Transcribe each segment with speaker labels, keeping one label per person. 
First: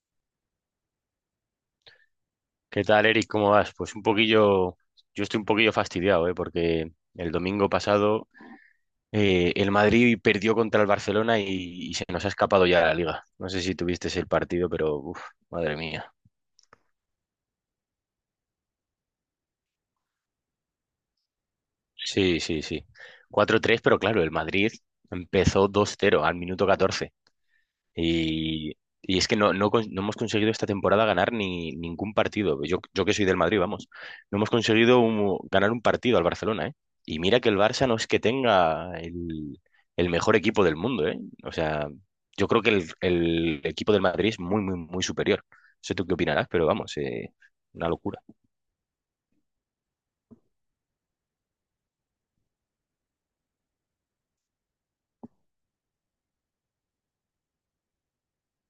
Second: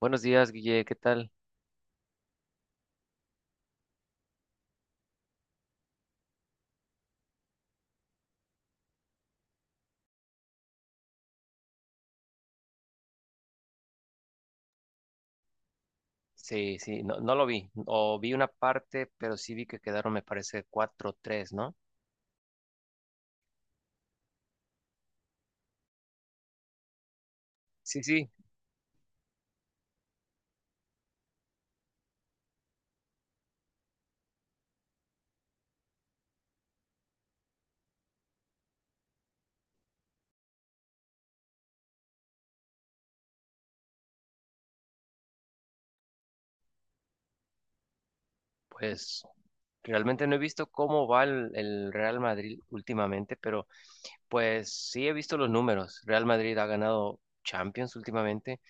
Speaker 1: Buenos días, Guille, ¿qué tal?
Speaker 2: ¿Qué tal, Eric? ¿Cómo vas? Pues un poquillo, yo estoy un poquillo fastidiado, ¿eh? Porque el domingo pasado el Madrid perdió contra el Barcelona y se nos ha escapado ya la liga. No sé si tuviste el partido, pero uf, madre mía.
Speaker 1: Sí, sí, no, no lo vi, o vi una parte, pero sí vi que quedaron, me parece, cuatro tres, ¿no?
Speaker 2: Sí, sí, sí. Cuatro tres, pero claro, el Madrid empezó dos cero al minuto 14.
Speaker 1: Sí, sí,
Speaker 2: Y es que no hemos conseguido esta temporada ganar ni ningún partido. Yo que soy del Madrid, vamos. No hemos conseguido ganar un partido al Barcelona, ¿eh? Y mira que el Barça no es que tenga el mejor equipo del mundo, ¿eh? O sea, yo creo que el equipo del Madrid es muy, muy, muy superior. No sé tú qué opinarás, pero vamos, una locura.
Speaker 1: pues realmente no he visto cómo va el Real Madrid últimamente, pero pues sí he visto los números. Real Madrid ha ganado Champions últimamente,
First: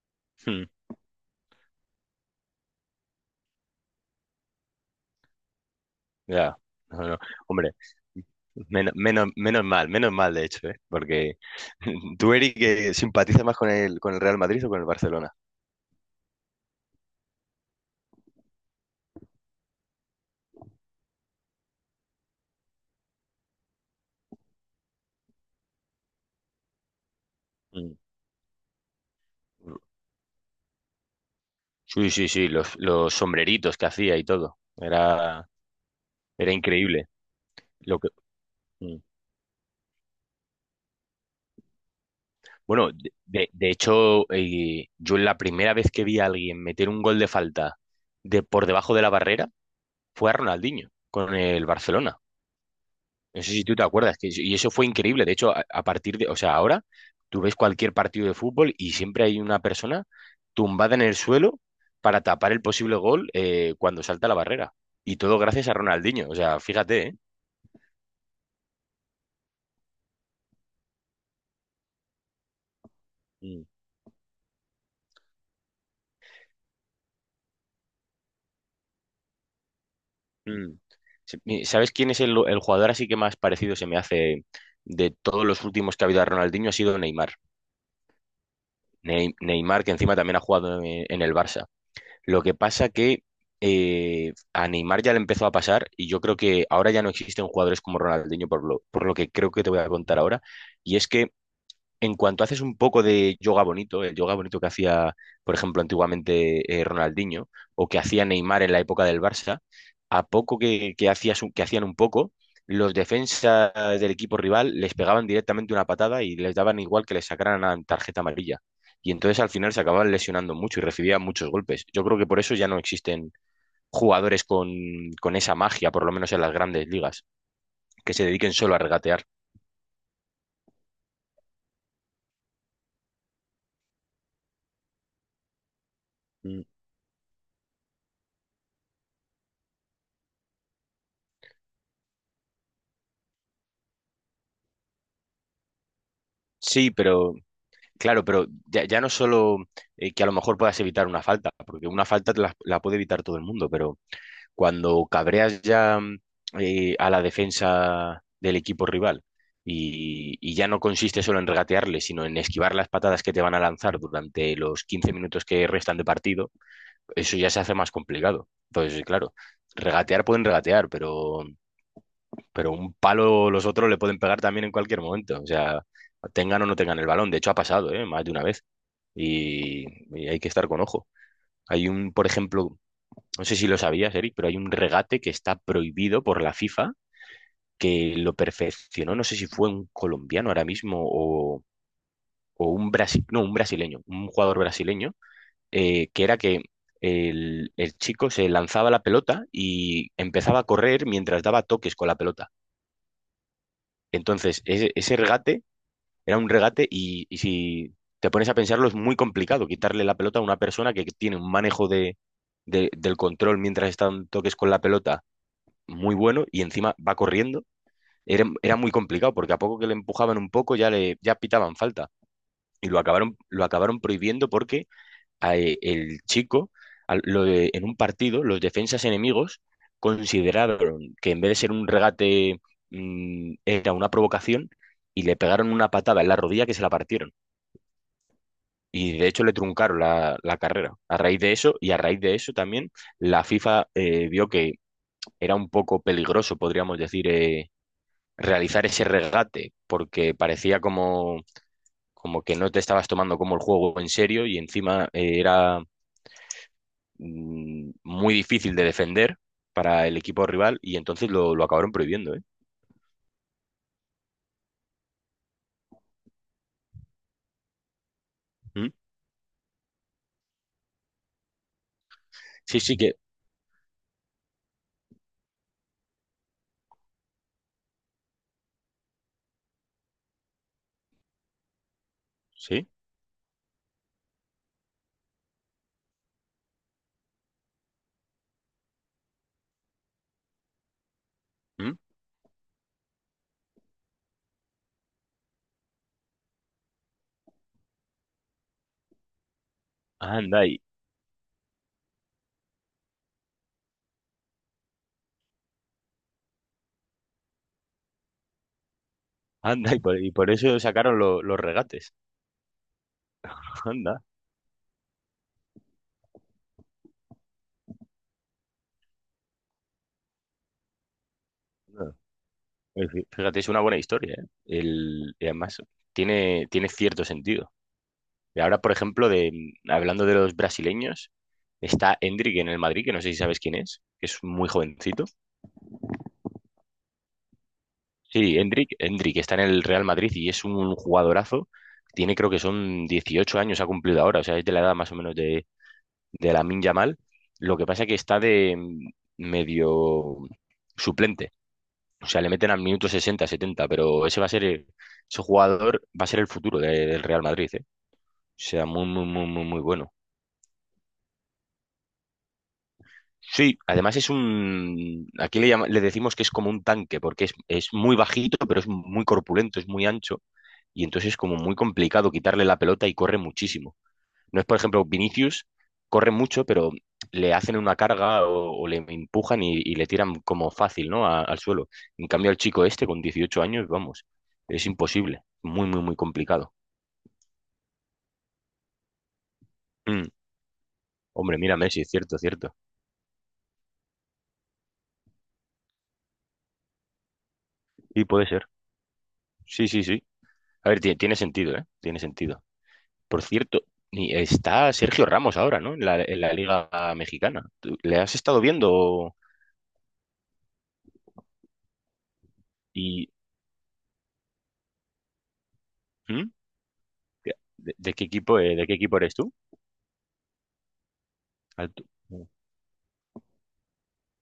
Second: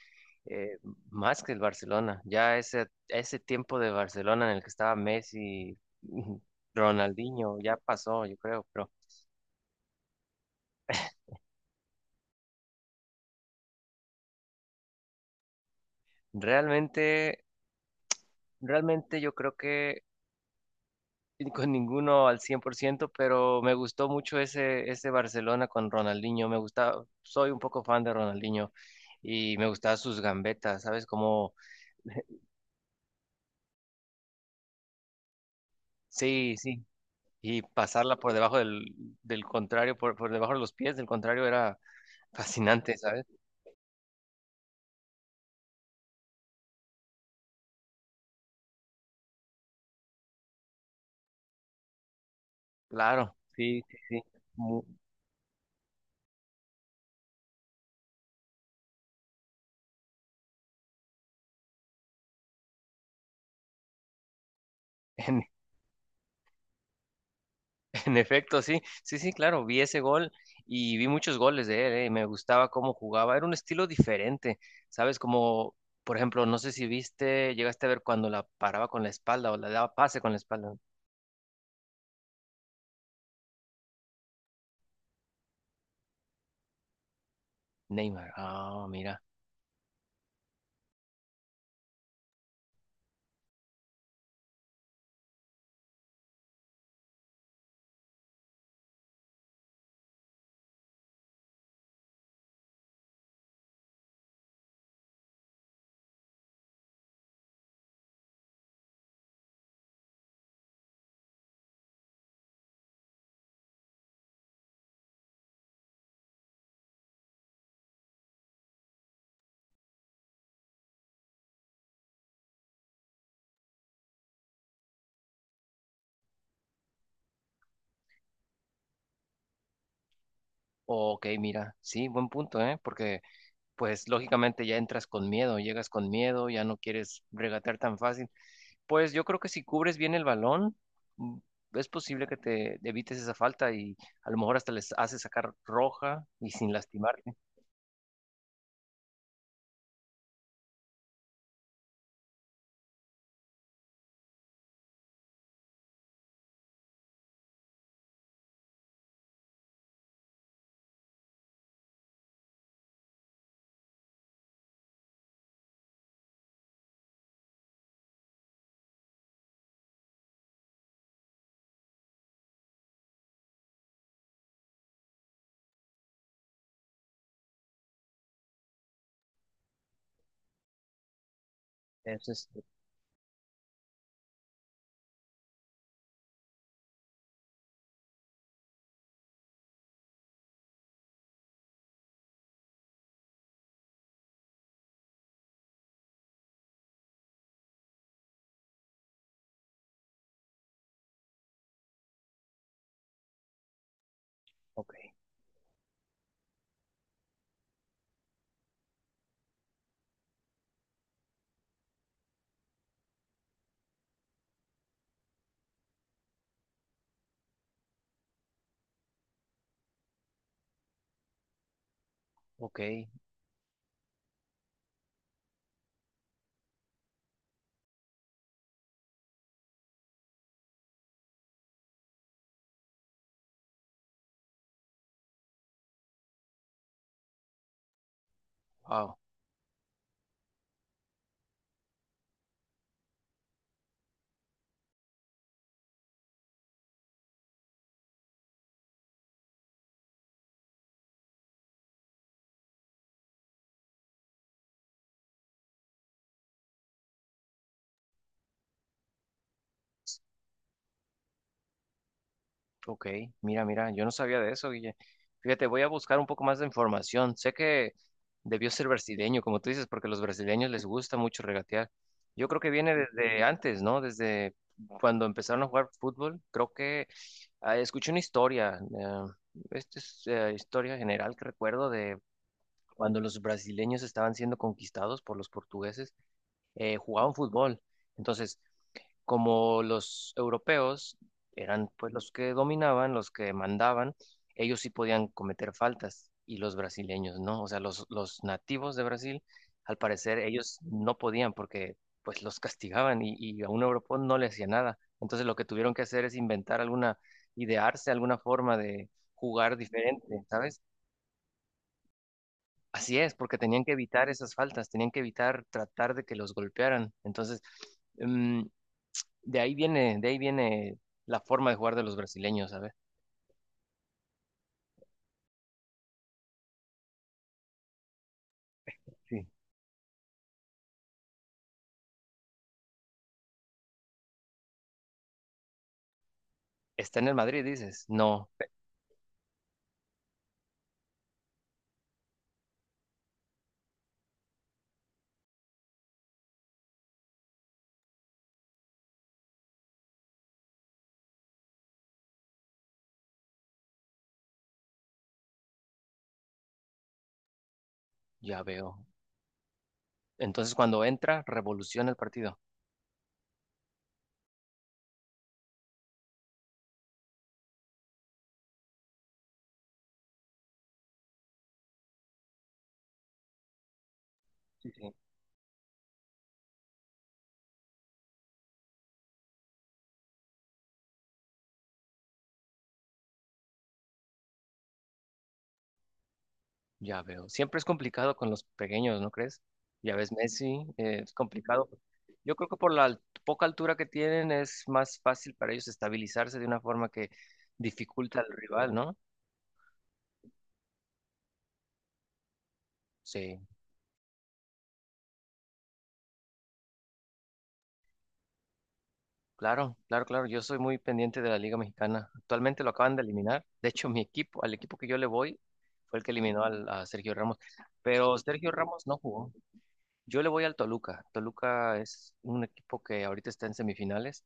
Speaker 1: eh, más que el Barcelona. Ya ese tiempo de Barcelona en el que estaba Messi,
Speaker 2: Ya, no, no,
Speaker 1: Ronaldinho,
Speaker 2: hombre,
Speaker 1: ya pasó, yo creo, pero
Speaker 2: menos mal de hecho, ¿eh? Porque tú, Eric, que simpatizas más con con el Real Madrid o con el Barcelona.
Speaker 1: realmente, realmente yo creo que con ninguno al cien por ciento, pero me gustó mucho ese Barcelona con Ronaldinho. Me gusta, soy un poco
Speaker 2: Mm.
Speaker 1: fan de Ronaldinho y me gustaban sus gambetas, ¿sabes? Como,
Speaker 2: Sí, sí, sí, los sombreritos que hacía y todo. Era, era
Speaker 1: sí, sí,
Speaker 2: increíble.
Speaker 1: y
Speaker 2: Lo que,
Speaker 1: pasarla por debajo
Speaker 2: mm.
Speaker 1: del contrario, por debajo de los pies del contrario era
Speaker 2: bueno,
Speaker 1: fascinante, ¿sabes?
Speaker 2: de hecho, yo la primera vez que vi a alguien meter un gol de falta de por debajo de la barrera fue a Ronaldinho con el Barcelona.
Speaker 1: Claro,
Speaker 2: No sé si tú
Speaker 1: sí,
Speaker 2: te
Speaker 1: sí,
Speaker 2: acuerdas,
Speaker 1: sí.
Speaker 2: que, y eso
Speaker 1: Mu-
Speaker 2: fue increíble. De hecho, a partir de, o sea, ahora tú ves cualquier partido de fútbol y siempre hay una persona tumbada en el suelo para tapar el posible gol cuando salta la barrera. Y todo gracias a Ronaldinho. O sea, fíjate, ¿eh?
Speaker 1: En efecto, sí, sí, sí, claro, vi ese gol y vi muchos goles de él, y me gustaba cómo jugaba, era un
Speaker 2: Mm.
Speaker 1: estilo diferente, ¿sabes? Como, por ejemplo, no sé si viste, llegaste a ver cuando la paraba con la espalda o la daba pase con la espalda.
Speaker 2: Mm. ¿Sabes quién es el jugador así que más parecido se me hace de todos los últimos que ha habido a Ronaldinho? Ha sido Neymar.
Speaker 1: Neymar, ah, mira,
Speaker 2: Neymar, que encima también ha jugado en el Barça. Lo que pasa que a Neymar ya le empezó a pasar y yo creo que ahora ya no existen jugadores como Ronaldinho por lo que creo que te voy a contar ahora. Y es que en cuanto haces un poco de yoga bonito, el yoga bonito que hacía, por ejemplo, antiguamente Ronaldinho o que hacía Neymar en la época del Barça, a poco que que hacían un poco, los defensas del equipo rival les pegaban directamente una patada y les daban igual que les sacaran una tarjeta amarilla. Y entonces al final se acababan lesionando mucho y recibían muchos golpes. Yo creo que por eso ya no existen jugadores con esa magia, por lo menos en las grandes ligas, que se dediquen solo a regatear.
Speaker 1: ok, mira, sí, buen punto, ¿eh? Porque, pues, lógicamente ya entras con miedo, llegas con miedo, ya
Speaker 2: Mm.
Speaker 1: no quieres regatear tan fácil. Pues yo creo que si cubres bien el balón, mm, es posible que te evites esa falta y a lo mejor hasta les haces sacar roja y sin
Speaker 2: Sí,
Speaker 1: lastimarte.
Speaker 2: pero claro, pero ya no solo que a lo mejor puedas evitar una falta, porque una falta la puede evitar todo el mundo, pero cuando cabreas ya a la defensa del equipo rival y ya no consiste solo en regatearle, sino en esquivar las patadas que te van a lanzar durante los 15 minutos que restan de partido, eso ya se hace más complicado. Entonces, claro, regatear pueden regatear, pero un palo los otros le pueden pegar también en cualquier momento, o sea, tengan o no tengan el balón. De hecho, ha pasado, ¿eh? Más de una vez y, y hay que estar con ojo. Por
Speaker 1: Eso es, este,
Speaker 2: ejemplo, no sé si lo sabías, Eric, pero hay un regate que está prohibido por la FIFA, que lo perfeccionó, no sé si fue un colombiano ahora mismo o, no, un brasileño, un jugador brasileño, que era que el chico se lanzaba la pelota y empezaba a correr mientras daba toques con la pelota. Entonces,
Speaker 1: ok,
Speaker 2: ese regate era un regate y si te pones a pensarlo es muy complicado quitarle la pelota a una persona que tiene un manejo del control mientras está en toques con la pelota muy bueno y encima va corriendo. Era, era muy complicado porque a poco que le empujaban un poco ya le ya pitaban falta
Speaker 1: ok,
Speaker 2: y lo acabaron prohibiendo porque el chico en un partido los defensas enemigos consideraron que en vez de ser un regate era una provocación y le pegaron una patada en la rodilla que se la partieron.
Speaker 1: wow.
Speaker 2: Y de hecho le truncaron la carrera a raíz de eso y a raíz de eso también la FIFA vio que era un poco peligroso, podríamos decir, realizar ese regate porque parecía como, como que no te estabas tomando como el juego en serio y encima era muy difícil de defender para el equipo rival y entonces lo acabaron prohibiendo, ¿eh?
Speaker 1: Ok, mira, mira, yo no sabía de eso, Guille. Fíjate, voy a buscar un poco más de información. Sé que debió ser
Speaker 2: ¿Mm?
Speaker 1: brasileño, como tú dices, porque a los brasileños les gusta mucho regatear. Yo creo que
Speaker 2: Sí,
Speaker 1: viene
Speaker 2: sí que...
Speaker 1: desde antes, ¿no? Desde cuando empezaron a jugar fútbol. Creo que ah, escuché una historia, esta es historia general que recuerdo de
Speaker 2: Sí.
Speaker 1: cuando los brasileños estaban siendo conquistados por los portugueses, jugaban fútbol. Entonces, como los europeos eran
Speaker 2: ¿Mm?
Speaker 1: pues los que dominaban, los que mandaban, ellos sí podían cometer faltas y los brasileños no. O sea, los nativos de Brasil, al parecer,
Speaker 2: Anda
Speaker 1: ellos
Speaker 2: y,
Speaker 1: no podían porque pues los castigaban y a un europeo no le hacía nada. Entonces lo que tuvieron que hacer es inventar alguna, idearse alguna forma de jugar
Speaker 2: anda
Speaker 1: diferente,
Speaker 2: y por
Speaker 1: ¿sabes?
Speaker 2: eso sacaron los regates.
Speaker 1: Así es, porque tenían que
Speaker 2: Anda.
Speaker 1: evitar esas faltas, tenían que evitar tratar de que los golpearan. Entonces, mm, de ahí viene la forma de jugar de los brasileños, ¿sabes?
Speaker 2: Fíjate, es una buena historia, ¿eh? El, y además tiene, tiene cierto sentido. Y ahora, por ejemplo,
Speaker 1: Sí.
Speaker 2: de, hablando de los brasileños, está Endrick en el Madrid, que no sé si sabes quién es, que es muy jovencito.
Speaker 1: Está en el Madrid, dices, no,
Speaker 2: Sí, Endrick, Endrick está en el Real Madrid y es un jugadorazo. Tiene, creo que son 18 años, ha cumplido ahora, o sea, es de la edad más o menos de Lamine Yamal. Lo que pasa que está de medio suplente. O sea, le meten al minuto 60, 70, pero ese va a ser, ese jugador va a ser el futuro del Real Madrid, ¿eh? O
Speaker 1: ya
Speaker 2: sea,
Speaker 1: veo.
Speaker 2: muy, muy, muy, muy, muy bueno.
Speaker 1: Entonces cuando entra, revoluciona el partido.
Speaker 2: Sí, además es un, aquí le, le decimos que es como un tanque, porque es muy bajito, pero es muy corpulento, es muy ancho, y entonces es como muy complicado quitarle la pelota y corre muchísimo. No es, por
Speaker 1: Sí,
Speaker 2: ejemplo,
Speaker 1: sí.
Speaker 2: Vinicius corre mucho, pero le hacen una carga o le empujan y le tiran como fácil, ¿no? Al suelo. En cambio, el chico este, con 18 años, vamos, es imposible. Muy, muy, muy complicado.
Speaker 1: Ya veo. Siempre es complicado con los pequeños, ¿no crees? Ya ves,
Speaker 2: Mm,
Speaker 1: Messi, es
Speaker 2: hombre, mira
Speaker 1: complicado.
Speaker 2: Messi, es cierto,
Speaker 1: Yo creo que
Speaker 2: cierto.
Speaker 1: por la poca altura que tienen es más fácil para ellos estabilizarse de una forma que
Speaker 2: Y
Speaker 1: dificulta al
Speaker 2: puede ser.
Speaker 1: rival, ¿no?
Speaker 2: Sí, sí, sí. A ver, tiene, tiene sentido, ¿eh? Tiene sentido. Por
Speaker 1: Sí.
Speaker 2: cierto, y está Sergio Ramos ahora, ¿no? En la Liga Mexicana. ¿Tú le has estado viendo?
Speaker 1: Claro, claro, claro. Yo soy muy pendiente de la Liga Mexicana. Actualmente lo acaban de
Speaker 2: ¿Y
Speaker 1: eliminar. De hecho, mi equipo, al equipo que yo le voy, fue el que
Speaker 2: ¿Mm?
Speaker 1: eliminó a Sergio Ramos.
Speaker 2: De,
Speaker 1: Pero Sergio
Speaker 2: de qué
Speaker 1: Ramos no
Speaker 2: equipo eres
Speaker 1: jugó.
Speaker 2: tú?
Speaker 1: Yo le voy al Toluca. Toluca
Speaker 2: Al-
Speaker 1: es
Speaker 2: ¿Mm?
Speaker 1: un equipo que ahorita está en semifinales.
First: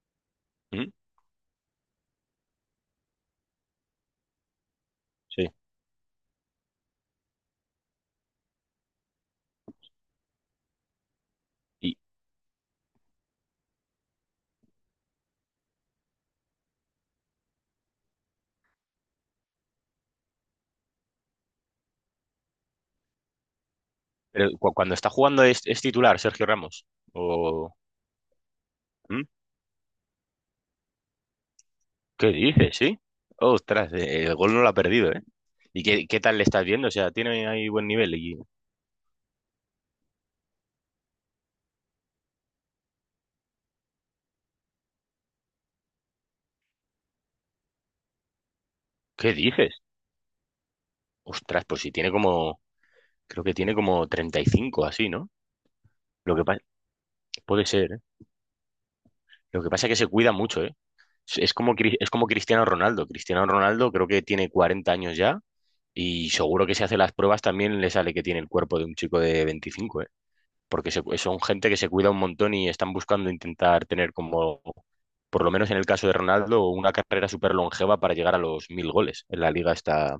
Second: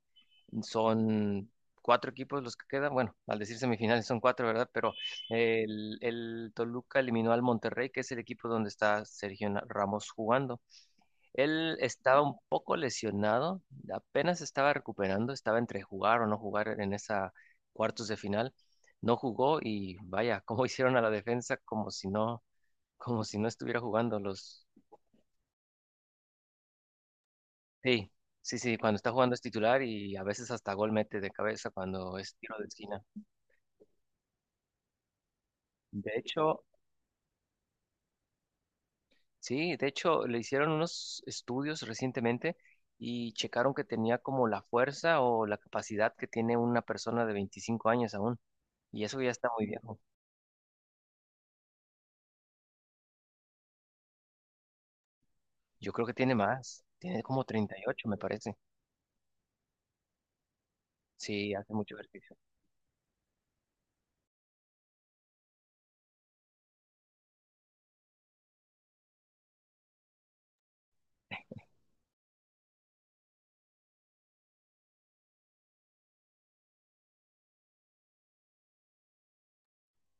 Speaker 2: Mm,
Speaker 1: Son cuatro equipos los que quedan. Bueno, al decir semifinales son cuatro, ¿verdad? Pero
Speaker 2: sí.
Speaker 1: el Toluca eliminó al Monterrey, que es el equipo donde está Sergio Ramos jugando. Él
Speaker 2: Y,
Speaker 1: estaba un poco lesionado, apenas estaba recuperando, estaba entre jugar o no jugar en esa cuartos de final. No jugó y vaya, cómo hicieron a la defensa como si no estuviera jugando
Speaker 2: pero
Speaker 1: los.
Speaker 2: cuando está jugando es titular Sergio Ramos. O,
Speaker 1: Sí, sí, sí, cuando está
Speaker 2: ¿Mm?
Speaker 1: jugando es titular y a veces hasta gol mete de cabeza cuando
Speaker 2: ¿Qué
Speaker 1: es tiro de
Speaker 2: dices, sí?
Speaker 1: esquina.
Speaker 2: Ostras, el gol no lo ha perdido, ¿eh? ¿Y qué,
Speaker 1: De
Speaker 2: qué tal le
Speaker 1: hecho,
Speaker 2: estás viendo? O sea, tiene ahí buen nivel. ¿Y
Speaker 1: sí, de hecho le hicieron unos estudios recientemente y checaron que tenía como la fuerza o la capacidad que tiene una persona de 25 años aún. Y eso ya
Speaker 2: qué
Speaker 1: está muy
Speaker 2: dices?
Speaker 1: viejo.
Speaker 2: Ostras, pues si tiene como, creo que tiene como 35 así, ¿no?
Speaker 1: Yo creo que tiene
Speaker 2: Lo que pasa,
Speaker 1: más. Tiene como
Speaker 2: puede
Speaker 1: treinta y
Speaker 2: ser, ¿eh?
Speaker 1: ocho, me parece.
Speaker 2: Lo que pasa es que se cuida mucho, ¿eh?
Speaker 1: Sí, hace mucho
Speaker 2: Es como
Speaker 1: ejercicio.
Speaker 2: Cristiano Ronaldo. Cristiano Ronaldo creo que tiene 40 años ya y seguro que si hace las pruebas también le sale que tiene el cuerpo de un chico de 25, ¿eh? Porque son gente que se cuida un montón y están buscando intentar tener como, por lo menos en el caso de Ronaldo, una carrera súper longeva para llegar a los 1000 goles en la liga esta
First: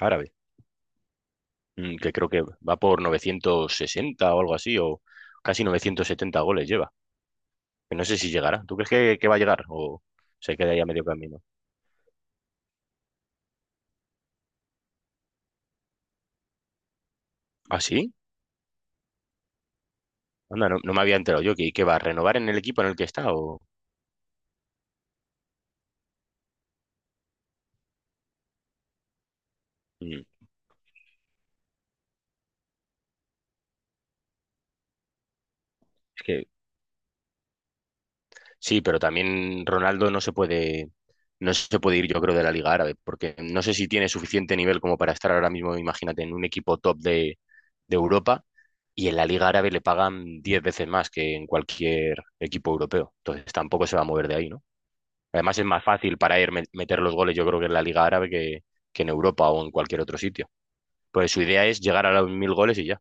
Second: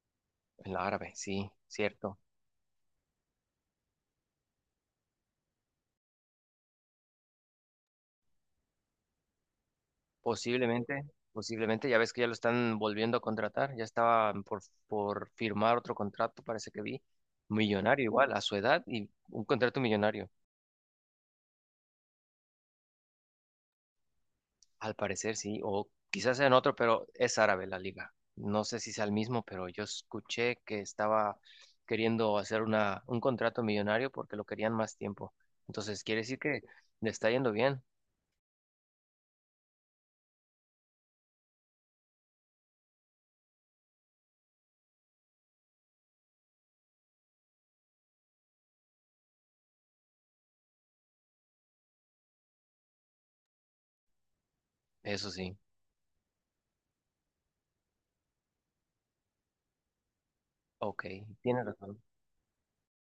Speaker 2: árabe,
Speaker 1: El árabe, sí,
Speaker 2: que
Speaker 1: cierto.
Speaker 2: creo que va por 960 o algo así, o casi 970 goles lleva. Que no sé si llegará. ¿Tú crees que va a llegar o se queda ya medio
Speaker 1: Posiblemente,
Speaker 2: camino?
Speaker 1: posiblemente, ya ves que ya lo están volviendo a contratar. Ya estaba por firmar otro contrato, parece que vi.
Speaker 2: ¿Ah,
Speaker 1: Millonario
Speaker 2: sí?
Speaker 1: igual, a su edad y un contrato millonario.
Speaker 2: Anda, no, no me había enterado yo. Que va a renovar en el equipo en el que está? O...
Speaker 1: Al parecer sí, o quizás en otro, pero es árabe la liga. No sé si sea el mismo, pero yo
Speaker 2: Mm,
Speaker 1: escuché que estaba queriendo hacer una, un contrato millonario porque lo querían más tiempo. Entonces, quiere
Speaker 2: es
Speaker 1: decir
Speaker 2: que
Speaker 1: que le está yendo bien.
Speaker 2: sí, pero también Ronaldo no se puede, no se puede ir, yo creo, de la Liga Árabe, porque no sé si tiene suficiente nivel como para estar ahora mismo, imagínate, en un equipo top de Europa y en la Liga Árabe le pagan 10 veces más que en cualquier equipo europeo. Entonces tampoco se va a mover de ahí, ¿no?
Speaker 1: Eso sí.
Speaker 2: Además es más fácil para él meter los goles, yo creo que en la Liga Árabe que en Europa o en cualquier otro sitio.
Speaker 1: Ok,
Speaker 2: Pues su idea
Speaker 1: tiene
Speaker 2: es
Speaker 1: razón.
Speaker 2: llegar a los mil goles y ya,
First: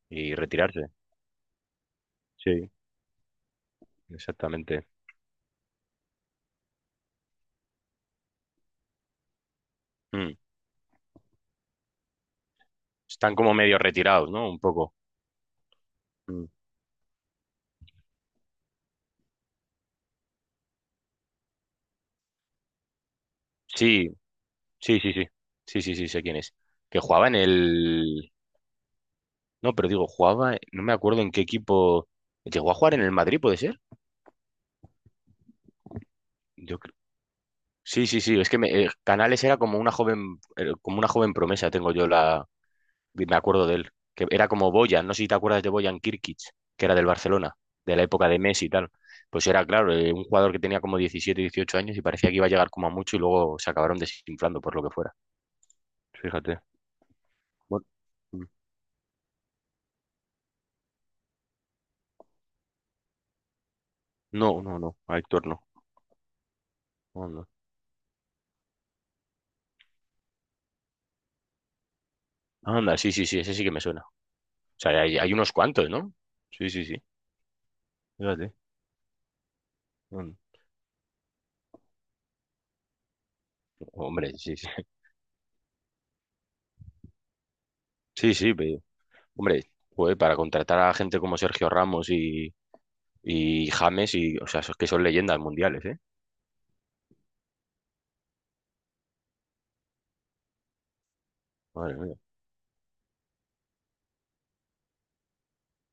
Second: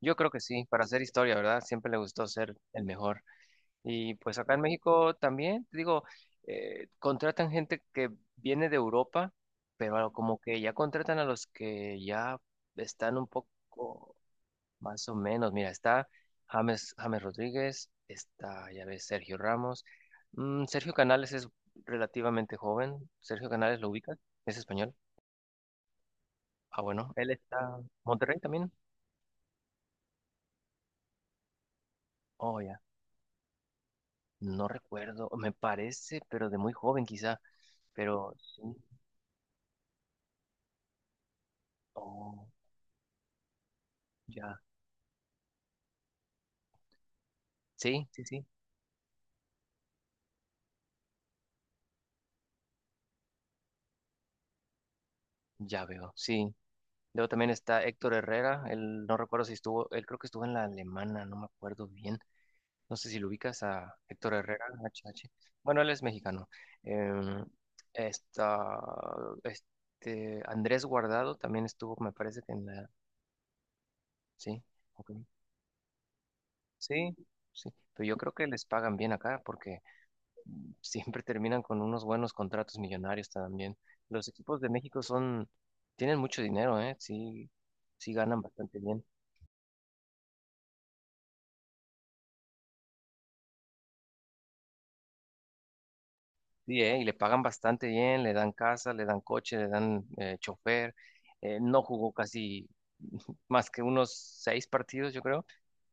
Speaker 1: Yo creo
Speaker 2: y
Speaker 1: que sí,
Speaker 2: retirarse.
Speaker 1: para hacer historia, ¿verdad? Siempre le gustó ser
Speaker 2: Sí,
Speaker 1: el mejor. Y pues acá en
Speaker 2: exactamente.
Speaker 1: México también, te digo, contratan gente que viene de Europa, pero
Speaker 2: Mm.
Speaker 1: como que ya contratan a los que ya están un
Speaker 2: Están como medio
Speaker 1: poco.
Speaker 2: retirados, ¿no? Un poco.
Speaker 1: Más o menos, mira, está
Speaker 2: Mm.
Speaker 1: James, James Rodríguez, está, ya ves, Sergio Ramos. Mm, Sergio Canales es relativamente joven. Sergio Canales lo
Speaker 2: Sí,
Speaker 1: ubica, es español.
Speaker 2: sí, sí, sí. Sí, sí, sí, sé quién es.
Speaker 1: Ah,
Speaker 2: Que
Speaker 1: bueno,
Speaker 2: jugaba
Speaker 1: él
Speaker 2: en
Speaker 1: está
Speaker 2: el...
Speaker 1: Monterrey también.
Speaker 2: No, pero digo, jugaba... No me acuerdo en qué equipo...
Speaker 1: Oh,
Speaker 2: ¿Llegó a
Speaker 1: ya.
Speaker 2: jugar en el Madrid, puede ser?
Speaker 1: No recuerdo, me parece, pero de muy
Speaker 2: Yo creo...
Speaker 1: joven quizá.
Speaker 2: Sí, sí,
Speaker 1: Pero
Speaker 2: sí. Es que
Speaker 1: sí,
Speaker 2: Canales era como una como una joven promesa, tengo yo la...
Speaker 1: oh,
Speaker 2: Me acuerdo de él. Que era
Speaker 1: ya.
Speaker 2: como Boyan. No sé si te acuerdas de Boyan Kirkic, que era del Barcelona, de la
Speaker 1: Sí, sí,
Speaker 2: época de
Speaker 1: sí,
Speaker 2: Messi y tal. Pues era, claro, un jugador que tenía como 17 18 años y parecía que iba a llegar como a mucho y luego se acabaron desinflando por lo que fuera.
Speaker 1: ya veo, sí.
Speaker 2: Fíjate.
Speaker 1: Luego también está
Speaker 2: Bueno,
Speaker 1: Héctor
Speaker 2: mm,
Speaker 1: Herrera, él no recuerdo si estuvo, él creo que estuvo en la alemana, no me acuerdo bien. No sé si lo ubicas a Héctor
Speaker 2: no,
Speaker 1: Herrera,
Speaker 2: no, no. A
Speaker 1: HH.
Speaker 2: Héctor no.
Speaker 1: Bueno, él es mexicano.
Speaker 2: No,
Speaker 1: Em,
Speaker 2: no.
Speaker 1: está, este, Andrés Guardado también estuvo, me parece que en la...
Speaker 2: Anda, sí, sí, sí, ese sí que me suena. O
Speaker 1: Sí,
Speaker 2: sea,
Speaker 1: ok.
Speaker 2: hay unos cuantos, ¿no? Sí, sí, sí.
Speaker 1: Sí, sí. Pero yo creo que
Speaker 2: Fíjate.
Speaker 1: les pagan bien acá porque
Speaker 2: Mm,
Speaker 1: siempre terminan con unos buenos contratos millonarios también. Los
Speaker 2: hombre, sí,
Speaker 1: equipos
Speaker 2: sí.
Speaker 1: de México son, tienen mucho dinero, ¿eh? Sí, sí
Speaker 2: Sí,
Speaker 1: ganan
Speaker 2: sí, pero,
Speaker 1: bastante bien.
Speaker 2: hombre, joder, para contratar a gente como Sergio Ramos y James, y, o sea, esos que son leyendas mundiales, ¿eh?
Speaker 1: Sí, y le pagan bastante bien, le dan casa, le dan coche, le dan chofer. No
Speaker 2: Madre
Speaker 1: jugó
Speaker 2: mía.
Speaker 1: casi más que unos seis partidos, yo creo.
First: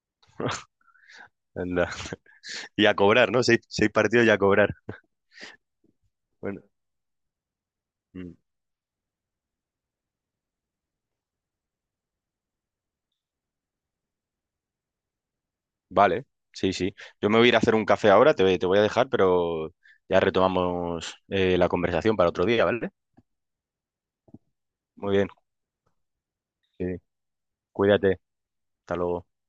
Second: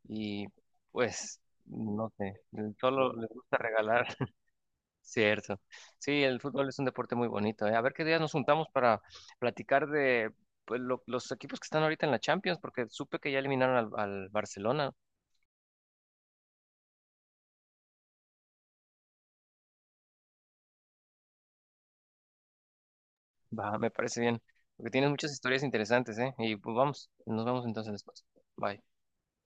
Speaker 1: Y pues,
Speaker 2: Anda.
Speaker 1: no sé,
Speaker 2: Y a
Speaker 1: solo les
Speaker 2: cobrar, ¿no?
Speaker 1: gusta
Speaker 2: Seis, seis
Speaker 1: regalar.
Speaker 2: partidos y a cobrar.
Speaker 1: Cierto. Sí, el
Speaker 2: Bueno,
Speaker 1: fútbol es un deporte muy bonito. A ver qué día nos
Speaker 2: mm,
Speaker 1: juntamos para platicar de pues, los equipos que están ahorita en la Champions, porque supe que ya eliminaron al Barcelona.
Speaker 2: vale, sí, sí. Yo me voy a ir a hacer un café ahora, te voy a dejar, pero ya retomamos la conversación para otro día, ¿vale?
Speaker 1: Va, me parece bien, porque tienes
Speaker 2: Muy bien,
Speaker 1: muchas historias interesantes, ¿eh? Y pues
Speaker 2: sí.
Speaker 1: vamos, nos vemos entonces
Speaker 2: Cuídate.
Speaker 1: después. Bye.
Speaker 2: Hasta luego.